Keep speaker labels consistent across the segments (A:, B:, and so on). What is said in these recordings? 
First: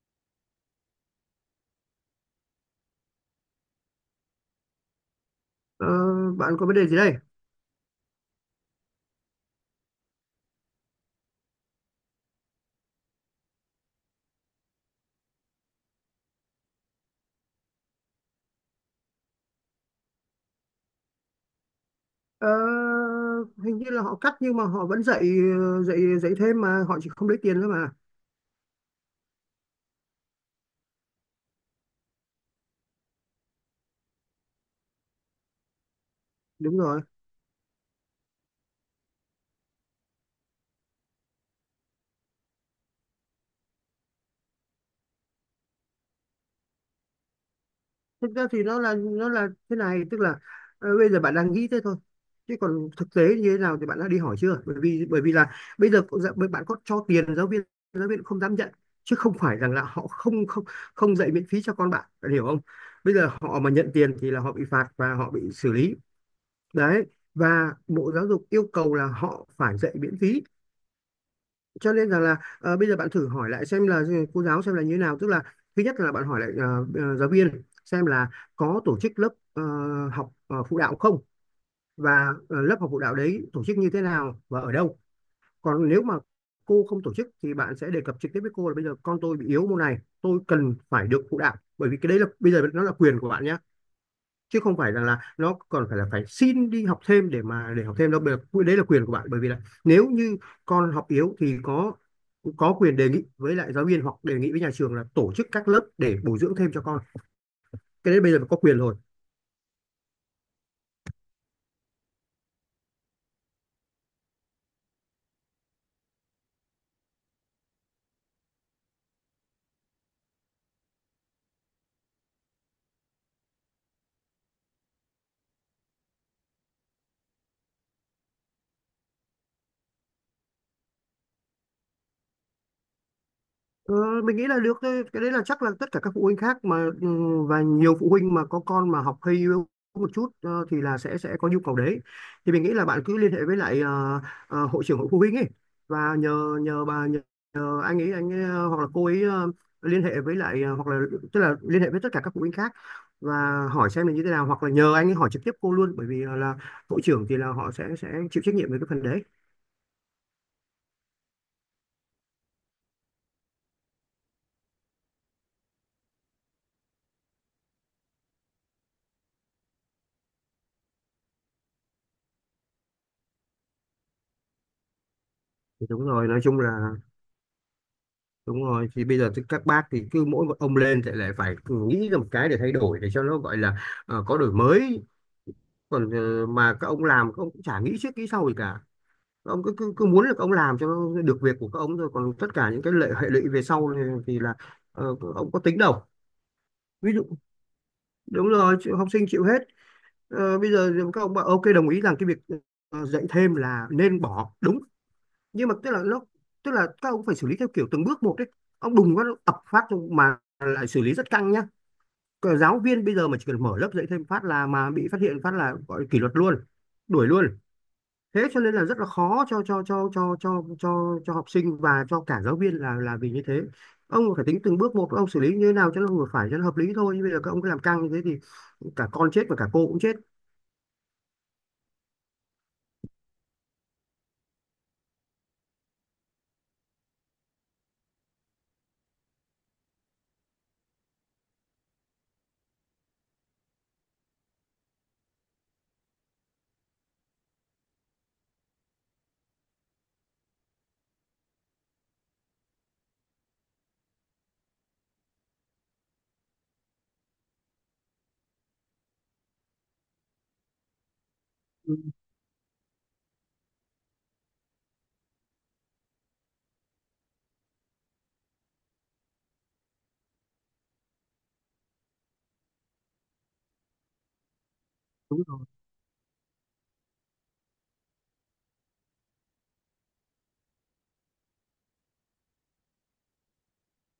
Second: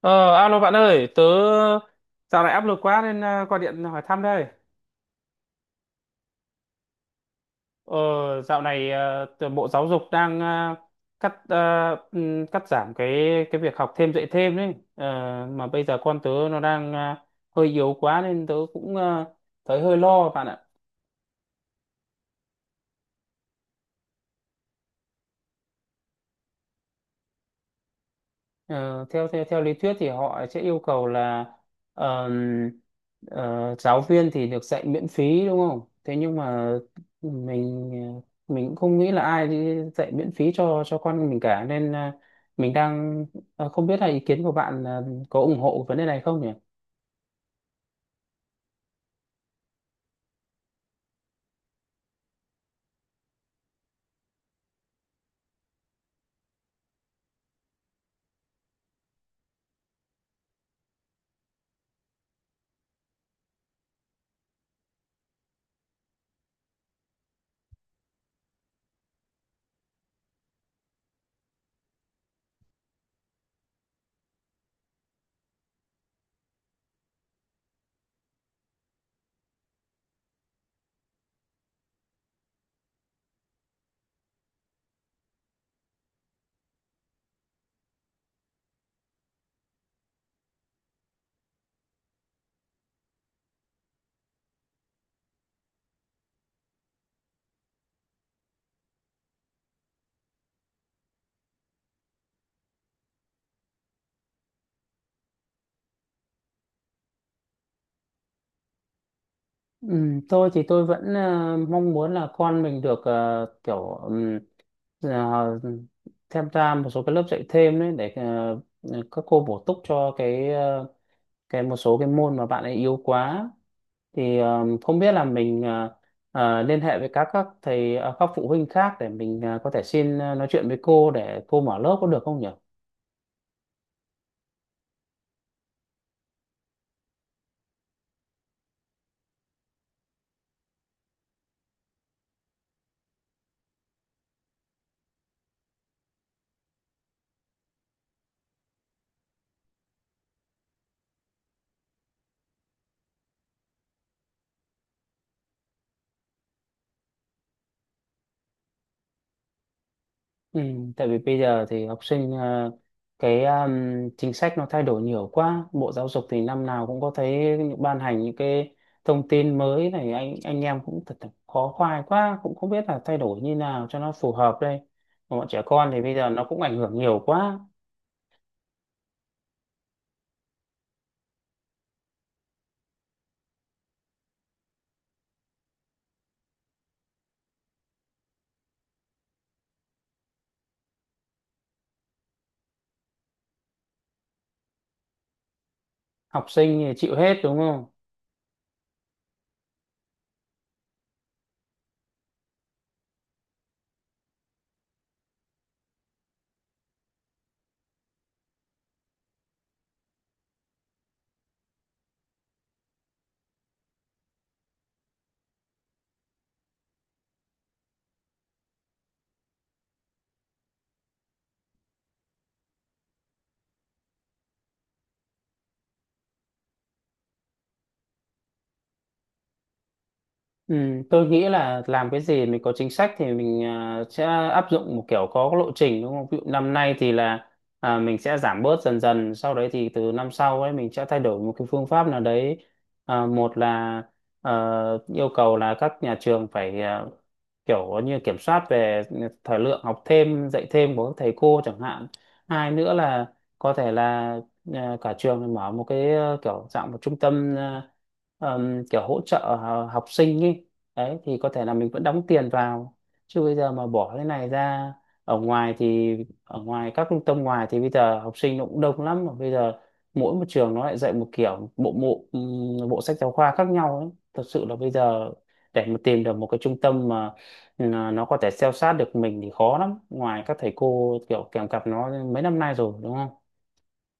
A: Ờ, Alo bạn ơi, tớ dạo này áp lực quá nên gọi điện hỏi thăm đây.
B: Ờ, bạn có vấn đề gì đây?
A: Ờ, Dạo này Bộ Giáo dục đang cắt cắt giảm cái việc học thêm dạy thêm đấy. Ờ, mà bây giờ con tớ nó đang hơi yếu quá nên tớ cũng thấy hơi lo bạn ạ.
B: Ờ, Hình như là họ cắt nhưng mà họ vẫn dạy dạy dạy thêm mà họ chỉ không lấy tiền thôi mà.
A: Ờ, theo theo theo lý thuyết thì họ sẽ yêu cầu là ờm, giáo viên thì được dạy miễn phí đúng không? Thế nhưng mà
B: Đúng rồi.
A: mình, ờ, mình cũng không nghĩ là ai đi dạy miễn phí cho con mình cả nên mình đang, không biết là ý kiến của bạn có ủng hộ vấn đề này không nhỉ?
B: Thực ra thì nó là thế này, tức là bây giờ bạn đang nghĩ thế thôi. Chứ còn thực tế như thế nào thì bạn đã đi hỏi chưa? Bởi vì là bây giờ dạ, bạn có cho tiền giáo viên cũng không dám nhận chứ không phải rằng là họ không không không dạy miễn phí cho con bạn, bạn hiểu không? Bây giờ họ mà nhận tiền thì là họ bị phạt và họ bị xử lý. Đấy. Và Bộ Giáo dục yêu cầu là họ phải dạy miễn phí, cho nên rằng là bây giờ bạn thử hỏi lại xem là cô giáo xem là như thế nào, tức là thứ nhất là bạn hỏi lại giáo viên xem là có tổ chức lớp học phụ đạo không, và lớp học phụ đạo đấy tổ chức như thế nào và ở đâu. Còn nếu mà cô không tổ chức thì bạn sẽ đề cập trực tiếp với cô là bây giờ con tôi bị yếu môn này, tôi cần phải được phụ đạo, bởi vì cái đấy là bây giờ nó là quyền của bạn nhé, chứ không phải rằng là nó còn phải là phải xin đi học thêm để mà để học thêm đâu. Đấy là quyền của bạn, bởi vì là nếu như con học yếu thì có quyền đề nghị với lại giáo viên hoặc đề nghị với nhà trường là tổ chức các lớp để bồi dưỡng thêm cho con. Cái đấy bây giờ có quyền rồi.
A: Tôi thì tôi vẫn mong muốn là con mình được, ờ, tham gia một số cái lớp dạy thêm đấy để các cô bổ túc cho cái một số cái môn mà bạn ấy yếu quá thì không biết là mình, liên hệ với các thầy, các phụ huynh khác để mình có thể xin, nói chuyện với cô để cô mở lớp có được không nhỉ?
B: Ờ, mình nghĩ là được thôi. Cái đấy là chắc là tất cả các phụ huynh khác mà ừ, và nhiều phụ huynh mà có con mà học hơi yếu một chút thì là sẽ có nhu cầu đấy. Thì mình nghĩ là bạn cứ liên hệ với lại hội trưởng hội phụ huynh ấy, và nhờ nhờ bà nhờ, nhờ anh ấy, hoặc là cô ấy liên hệ với lại hoặc là tức là liên hệ với tất cả các phụ huynh khác và hỏi xem là như thế nào, hoặc là nhờ anh ấy hỏi trực tiếp cô luôn, bởi vì là hội trưởng thì là họ sẽ chịu trách nhiệm về cái phần đấy.
A: Ừ, tại vì bây giờ thì học sinh, ờ, cái chính sách nó thay đổi nhiều quá. Bộ Giáo dục thì năm nào cũng có thấy ban hành những cái thông tin mới này anh em cũng thật là khó khoai quá cũng không biết là thay đổi như nào cho nó phù hợp đây. Bọn trẻ
B: Thì
A: con thì
B: đúng
A: bây
B: rồi,
A: giờ
B: nói
A: nó
B: chung
A: cũng ảnh
B: là
A: hưởng nhiều quá.
B: đúng rồi, thì bây giờ thì các bác thì cứ mỗi một ông lên thì lại phải nghĩ ra một cái để thay đổi để cho nó gọi là có đổi mới. Còn mà các ông làm các ông cũng chả nghĩ trước nghĩ sau gì cả, các ông cứ cứ, cứ muốn là các ông làm cho nó được việc của các ông thôi, còn tất cả những cái lệ hệ lụy về sau thì, các ông có tính đâu.
A: Học sinh thì
B: Ví
A: chịu
B: dụ
A: hết đúng không?
B: đúng rồi học sinh chịu hết. Ờ, bây giờ các ông bảo ok, đồng ý rằng cái việc dạy thêm là nên bỏ, đúng, nhưng mà tức là các ông phải xử lý theo kiểu từng bước một đấy, ông đùng phát ập phát mà lại xử lý rất căng nhá. Cờ giáo viên bây giờ mà chỉ cần mở lớp dạy thêm phát là mà bị phát hiện phát là gọi kỷ luật luôn, đuổi luôn, thế cho nên là rất là khó cho học sinh và cho cả giáo viên là vì như thế. Ông phải tính từng bước một, ông xử lý như thế nào cho nó vừa phải, cho nó hợp lý thôi, chứ bây giờ các ông cứ làm căng như thế thì cả con chết và cả cô cũng chết.
A: Ừ, tôi nghĩ là làm cái gì mình có chính sách thì mình sẽ áp dụng một kiểu có lộ trình đúng không? Ví dụ năm nay thì là, mình sẽ giảm bớt dần dần, sau đấy thì từ năm sau ấy mình sẽ thay đổi một cái phương pháp nào đấy. À, một là, yêu cầu là các nhà trường phải, kiểu như kiểm soát về thời lượng học thêm, dạy thêm của các thầy cô chẳng hạn. Hai nữa là có thể là, cả trường mở một cái, kiểu dạng một trung tâm, kiểu hỗ trợ học sinh ấy, đấy thì có thể là mình
B: Ừ,
A: vẫn đóng tiền vào, chứ bây giờ mà bỏ cái này ra ở ngoài thì ở ngoài các trung tâm ngoài thì bây giờ học sinh nó cũng đông lắm mà bây giờ mỗi một trường nó lại dạy một kiểu bộ bộ bộ sách giáo khoa khác nhau ấy, thật sự là bây giờ
B: đúng rồi,
A: để mà tìm được một cái trung tâm mà, ừ, nó có thể theo sát được mình thì khó lắm ngoài các thầy cô kiểu kèm cặp nó mấy năm nay rồi đúng không.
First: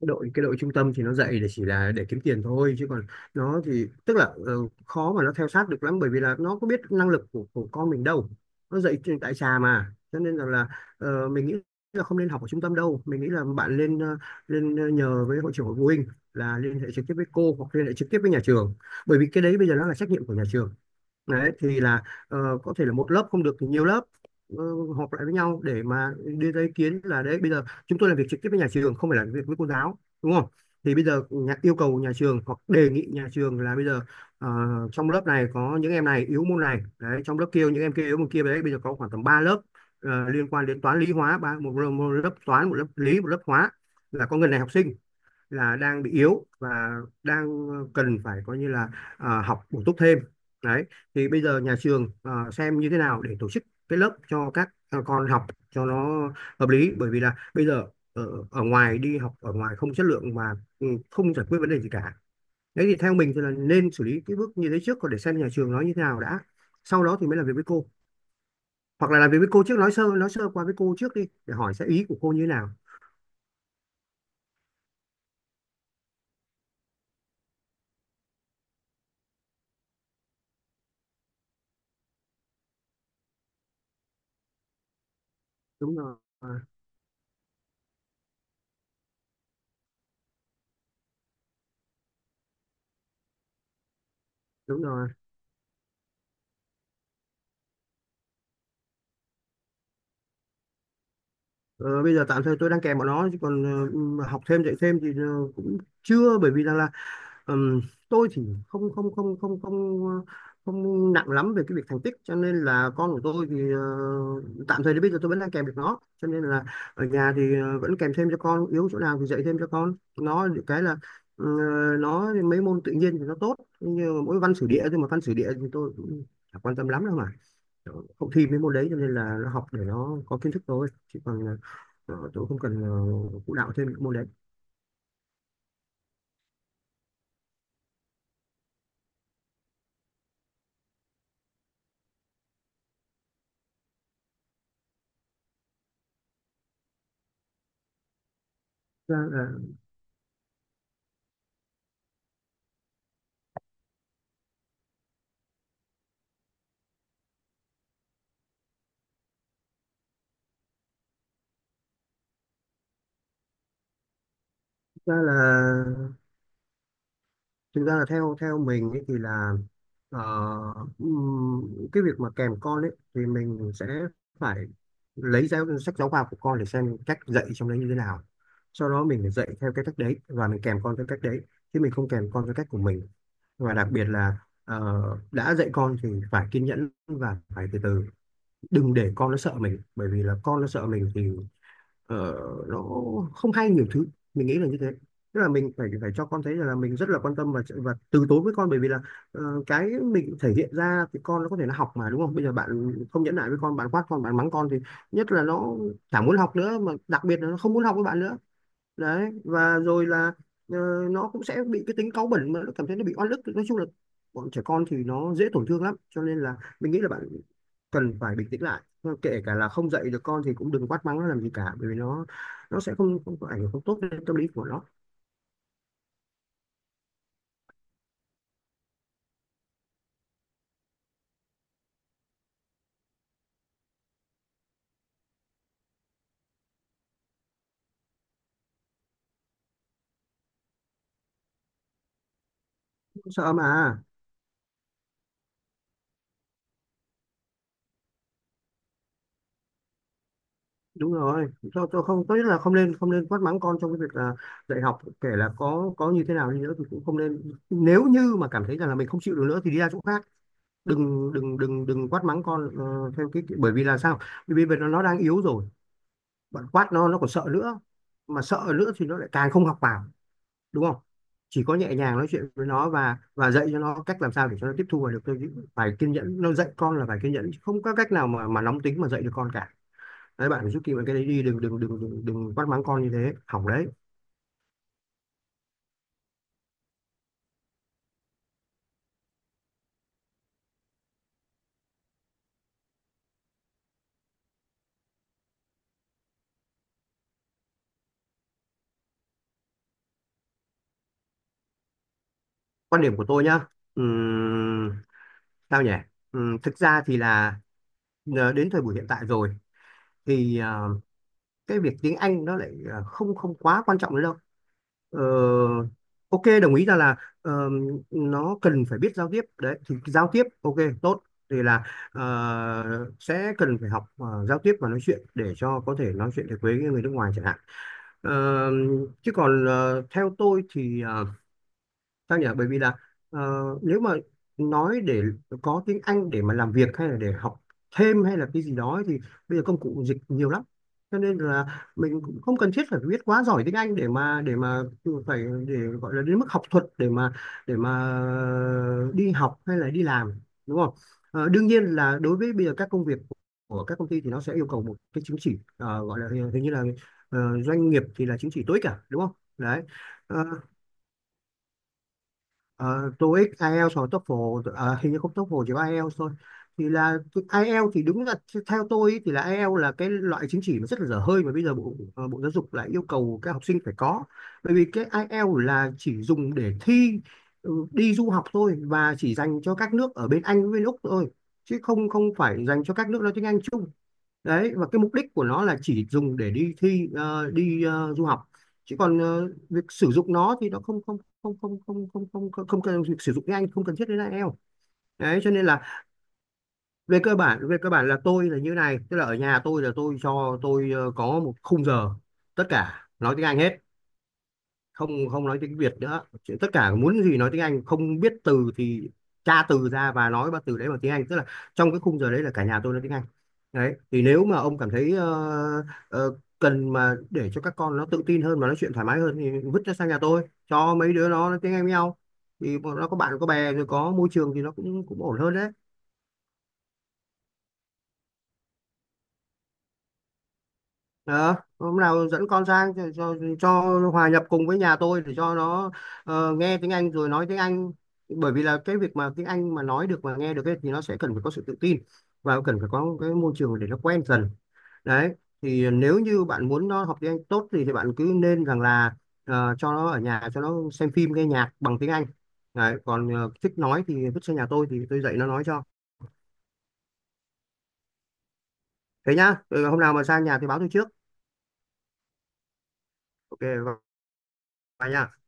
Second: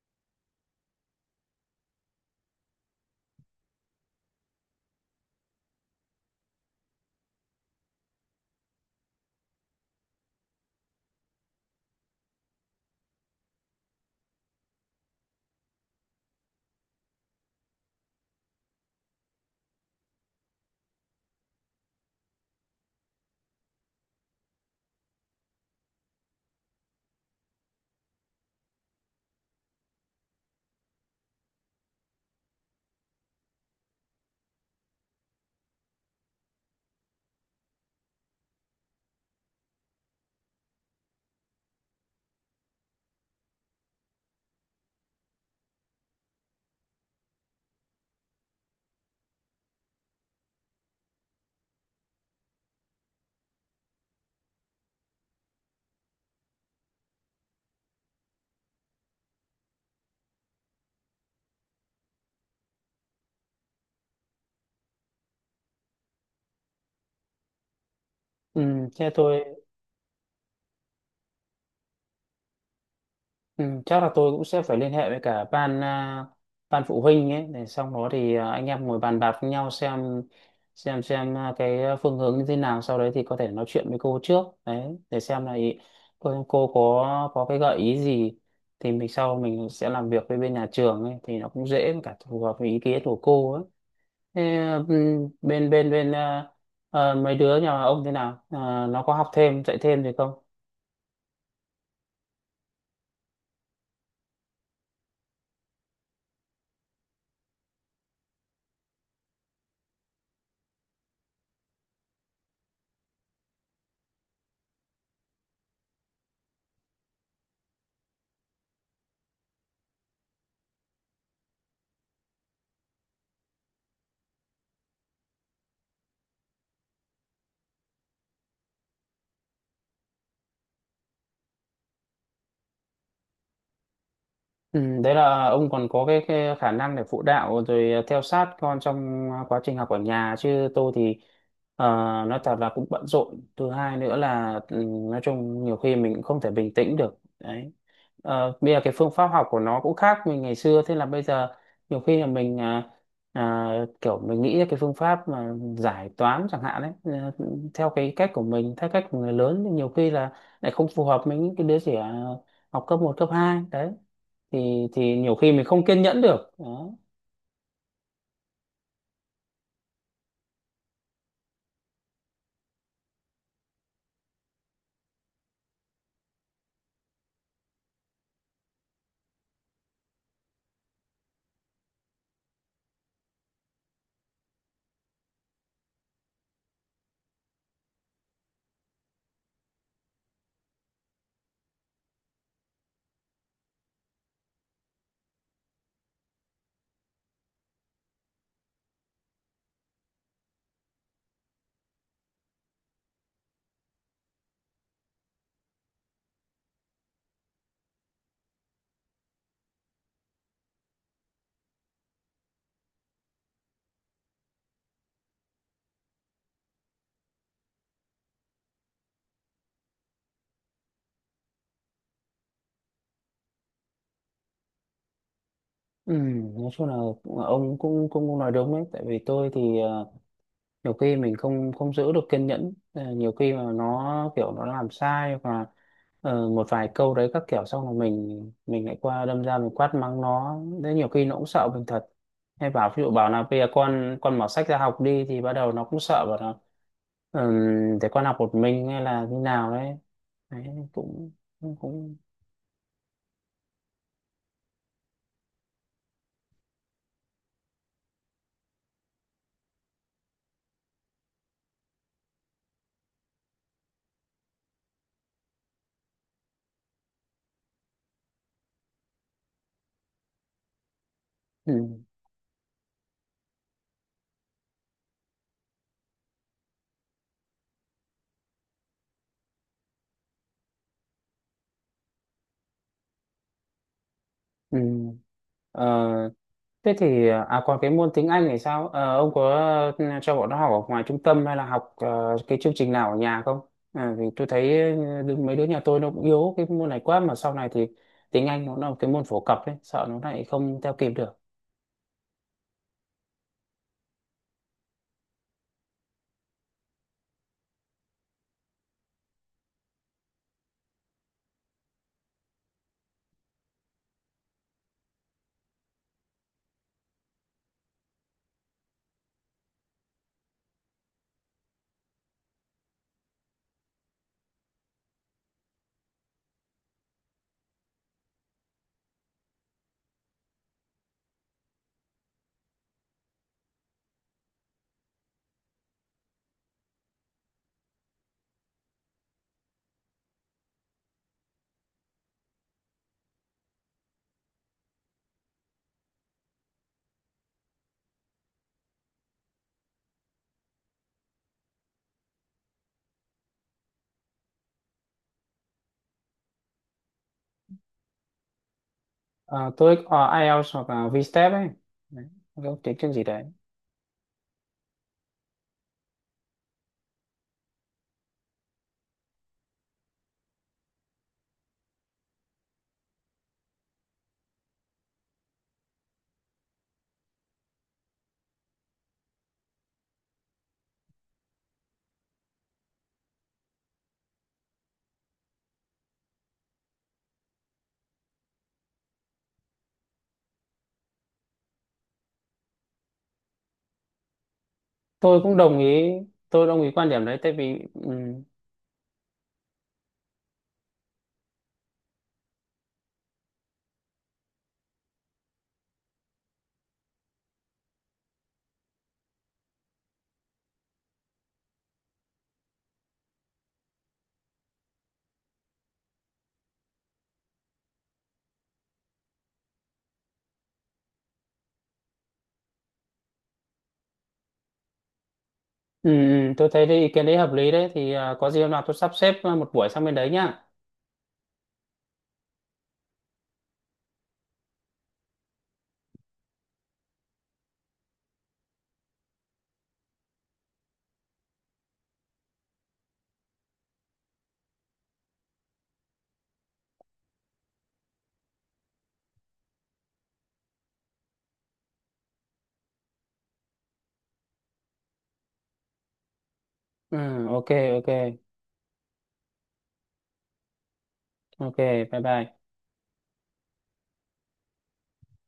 B: đội trung tâm thì nó dạy để chỉ là để kiếm tiền thôi, chứ còn nó thì tức là khó mà nó theo sát được lắm, bởi vì là nó có biết năng lực của con mình đâu, nó dạy tại xà, mà cho nên rằng là mình nghĩ là không nên học ở trung tâm đâu. Mình nghĩ là bạn lên nhờ với hội trưởng hội phụ huynh là liên hệ trực tiếp với cô, hoặc liên hệ trực tiếp với nhà trường, bởi vì cái đấy bây giờ nó là trách nhiệm của nhà trường. Đấy thì là có thể là một lớp không được thì nhiều lớp ờ, họp lại với nhau để mà đưa ra ý kiến là đấy, bây giờ chúng tôi làm việc trực tiếp với nhà trường, không phải làm việc với cô giáo đúng không. Thì bây giờ yêu cầu nhà trường hoặc đề nghị nhà trường là bây giờ ờ, trong lớp này có những em này yếu môn này đấy, trong lớp kia những em kia yếu môn kia đấy, bây giờ có khoảng tầm 3 lớp liên quan đến toán lý hóa ba, một lớp toán, một lớp lý, một lớp hóa, là có người này học sinh là đang bị yếu và đang cần phải coi như là à, học bổ túc thêm. Đấy thì bây giờ nhà trường à, xem như thế nào để tổ chức cái lớp cho các con học cho nó hợp lý, bởi vì là bây giờ ở ngoài đi học ở ngoài không chất lượng và ừ, không giải quyết vấn đề gì cả. Đấy thì theo mình thì là nên xử lý cái bước như thế trước, còn để xem nhà trường nói như thế nào đã, sau đó thì mới làm việc với cô,
A: Ừ, thế
B: hoặc là làm việc
A: tôi,
B: với cô trước, nói sơ qua với cô trước đi để hỏi sẽ ý của cô như thế nào.
A: ừ, chắc là tôi cũng sẽ phải liên hệ với cả ban, ban phụ huynh ấy để xong đó thì, anh em ngồi bàn bạc với nhau xem cái phương hướng như thế nào sau đấy thì có thể nói chuyện với cô trước đấy để xem là ý,
B: Đúng rồi, à,
A: cô có cái gợi ý gì thì mình sau mình sẽ làm việc với bên nhà trường ấy thì nó cũng dễ với cả phù hợp với ý kiến của cô ấy. Thế,
B: đúng
A: ừ,
B: rồi.
A: bên bên bên à, à, mấy đứa nhà ông thế nào? À, nó có học thêm dạy thêm gì không?
B: Ờ, bây giờ tạm thời tôi đang kèm bọn nó, chứ còn học thêm dạy thêm thì cũng chưa, bởi vì rằng là ừm, tôi thì không không không không không ờ, không nặng lắm về cái việc thành tích, cho nên là con của tôi thì tạm thời đến bây giờ tôi vẫn đang kèm được nó, cho nên là ở nhà thì vẫn kèm thêm cho con, yếu chỗ nào thì dạy thêm cho con. Nó được cái là ờ, nó mấy môn tự nhiên thì nó tốt, nhưng mà mỗi văn sử địa thôi, mà văn sử địa thì tôi cũng chả quan tâm lắm đâu mà, không thi mấy môn đấy, cho nên là nó học để nó có kiến thức thôi, chứ còn Ờ, tôi không cần phụ đạo thêm những môn đấy.
A: Ừ, đấy là ông còn có cái khả năng để phụ đạo rồi, theo sát con trong quá trình học ở nhà chứ tôi thì, ờ, nói thật là cũng bận rộn, thứ hai nữa là ừ, nói chung nhiều khi mình cũng không thể bình tĩnh được đấy. Ờ, bây giờ cái phương
B: thực ra
A: pháp học
B: là
A: của nó cũng khác mình ngày xưa, thế là bây giờ nhiều khi là mình, à, kiểu mình nghĩ ra cái phương pháp mà giải toán chẳng hạn đấy, ờ, theo cái cách của mình theo cách của người lớn thì nhiều khi là lại không phù hợp với những cái đứa trẻ học cấp một cấp 2 đấy
B: thực
A: thì
B: ra
A: nhiều khi mình không kiên
B: là
A: nhẫn được đó.
B: Thực ra là theo theo mình ấy thì là ờ, cái việc mà kèm con ấy thì mình sẽ phải lấy sách giáo khoa của con để xem cách dạy trong đấy như thế nào, sau đó mình phải dạy theo cái cách đấy và mình kèm con theo cách đấy, chứ mình không kèm con theo cách của mình. Và đặc biệt là ờ, đã dạy con thì phải kiên nhẫn và phải từ từ, đừng để con nó sợ mình, bởi vì là con nó sợ mình thì ờ, nó không hay nhiều thứ. Mình nghĩ là như thế, tức là mình phải phải cho con thấy rằng là mình rất là quan tâm và từ tốn với con, bởi vì là cái mình thể hiện ra thì con nó có thể nó học mà đúng không. Bây giờ bạn không nhẫn nại với con, bạn quát con, bạn mắng con, thì nhất là nó chẳng muốn học nữa mà, đặc biệt là nó không muốn học với bạn nữa. Đấy, và rồi là ờ, nó cũng sẽ bị cái tính cáu bẩn mà nó cảm thấy nó bị oan ức, nói chung là bọn trẻ con thì nó dễ tổn thương lắm, cho nên là mình nghĩ là bạn cần phải bình tĩnh lại. Thôi, kể cả là không dạy được con thì cũng đừng quát mắng nó làm gì cả, bởi vì nó sẽ không không có ảnh hưởng không tốt đến tâm lý của nó.
A: Ừ, nói chung là ông cũng cũng cũng nói đúng đấy, tại vì tôi thì, nhiều khi mình không không giữ được kiên nhẫn. Ờ, nhiều khi mà nó kiểu nó làm sai và, một vài câu đấy các kiểu xong là mình lại qua đâm ra mình quát mắng nó đấy, nhiều khi nó cũng sợ mình thật, hay bảo ví dụ bảo là
B: Sợ
A: bây giờ
B: mà.
A: con mở sách ra học đi thì bắt đầu nó cũng sợ bảo là, ừ, để con học một mình hay là như nào đấy. Đấy
B: Đúng
A: cũng
B: rồi,
A: cũng
B: tôi
A: cũng
B: không, tốt nhất là không nên quát mắng con trong cái việc là dạy học, kể là có như thế nào đi nữa thì cũng không nên. Nếu như mà cảm thấy rằng là mình không chịu được nữa thì đi ra chỗ khác, đừng đừng đừng đừng quát mắng con theo cái bởi vì là sao, bởi vì bây Giờ nó đang yếu rồi. Bạn quát nó còn sợ nữa, mà sợ nữa thì nó lại càng không học vào, đúng không? Chỉ
A: ừ.
B: có nhẹ nhàng nói chuyện với nó và dạy cho nó cách làm sao để cho nó tiếp thu và được. Tôi phải kiên nhẫn, nó dạy con là phải kiên nhẫn, không có cách nào mà nóng tính mà dạy được con cả. Đấy, bạn phải giúp kịp cái đấy đi, đừng đừng đừng đừng đừng quát mắng con như thế, hỏng đấy.
A: Ừ. Ờ, Thế thì, còn cái môn tiếng Anh thì sao? Ờ, ông có, cho bọn nó học ở ngoài trung tâm hay là học, cái chương trình nào ở nhà không? À, vì tôi thấy mấy đứa nhà tôi nó cũng yếu cái môn này quá, mà sau này thì tiếng Anh nó là một cái môn phổ cập ấy, sợ nó lại không theo kịp được.
B: Quan điểm của tôi nhá. Ừm, Sao nhỉ? Thực ra thì là đến thời buổi hiện tại rồi thì cái việc tiếng Anh nó lại không không quá quan trọng nữa đâu. Ờ, ok, đồng ý ra là ờ, nó cần phải biết giao tiếp, đấy thì giao tiếp ok, tốt. Thì là sẽ cần phải học giao tiếp và nói chuyện để cho có thể nói chuyện được với người nước ngoài chẳng hạn. Ờ, chứ còn theo tôi thì sao nhỉ, bởi vì là nếu mà nói để có tiếng Anh để mà làm việc hay là để học thêm hay là cái gì đó ấy, thì bây giờ công cụ dịch nhiều lắm, cho nên là mình cũng không cần thiết phải biết quá giỏi tiếng Anh để mà phải để gọi là đến mức học thuật để mà đi học hay là đi làm, đúng không? Ờ, đương nhiên là đối với bây giờ các công việc của các công ty thì nó sẽ yêu cầu một cái chứng chỉ, gọi là hình hình như là doanh nghiệp thì là chứng chỉ tối cả, đúng không?
A: Ờ,
B: Đấy.
A: tôi có
B: Ờ,
A: IELTS hoặc là VSTEP ấy. Đấy, cái tiếng chương gì đấy.
B: TOEIC, IELTS hoặc TOEFL, hình như không, TOEFL chỉ có IELTS thôi. Thì là cái IELTS thì đúng là, theo tôi ý, thì là IELTS là cái loại chứng chỉ mà rất là dở hơi mà bây giờ bộ bộ giáo dục lại yêu cầu các học sinh phải có. Bởi vì cái IELTS là chỉ dùng để thi, ừ, đi du học thôi, và chỉ dành cho các nước ở bên Anh với bên Úc thôi, chứ không không phải dành cho các nước nói tiếng Anh chung. Đấy, và cái mục đích của nó là chỉ dùng để đi thi, đi du học, chứ còn việc sử dụng nó thì nó không không không không không không không không, không cần, việc sử dụng tiếng Anh không cần thiết đến IELTS.
A: Tôi
B: Đấy, cho
A: cũng
B: nên
A: đồng
B: là
A: ý, tôi đồng ý quan
B: về
A: điểm
B: cơ
A: đấy tại
B: bản về
A: vì
B: cơ bản là tôi là như này, tức là ở nhà tôi là tôi cho có một khung giờ tất cả nói tiếng Anh hết, không không nói tiếng Việt nữa. Chỉ- tất cả muốn gì nói tiếng Anh, không biết từ thì tra từ ra và nói ba từ đấy bằng tiếng Anh, tức là trong cái khung giờ đấy là cả nhà tôi nói tiếng Anh. Đấy thì nếu mà ông cảm thấy cần mà để cho các con nó tự tin hơn và nói chuyện thoải mái hơn thì vứt nó sang nhà tôi cho mấy đứa nó nói tiếng Anh với nhau, thì bọn nó có bạn có bè rồi, có môi trường thì nó cũng cũng ổn hơn đấy.
A: tôi thấy cái ý kiến đấy hợp lý đấy, thì có gì hôm nào tôi sắp xếp một buổi sang bên đấy nhá.
B: Đó, hôm nào dẫn con sang cho, cho hòa nhập cùng với nhà tôi để cho nó nghe tiếng Anh rồi nói tiếng Anh. Bởi vì là cái việc mà tiếng Anh mà nói được mà nghe được ấy, thì nó sẽ cần phải có sự tự tin và cần phải có cái môi trường để nó quen dần. Đấy, thì nếu như bạn muốn nó học tiếng Anh tốt thì bạn cứ nên rằng là cho nó ở nhà cho nó xem phim nghe nhạc bằng tiếng Anh. Đấy, còn thích nói thì vứt sang nhà tôi thì tôi dạy nó nói cho.
A: Ừ, ok, ok,
B: Thế nhá. Ừ, hôm nào mà sang nhà thì báo tôi trước.
A: ok, bye bye.
B: Ok, và nha.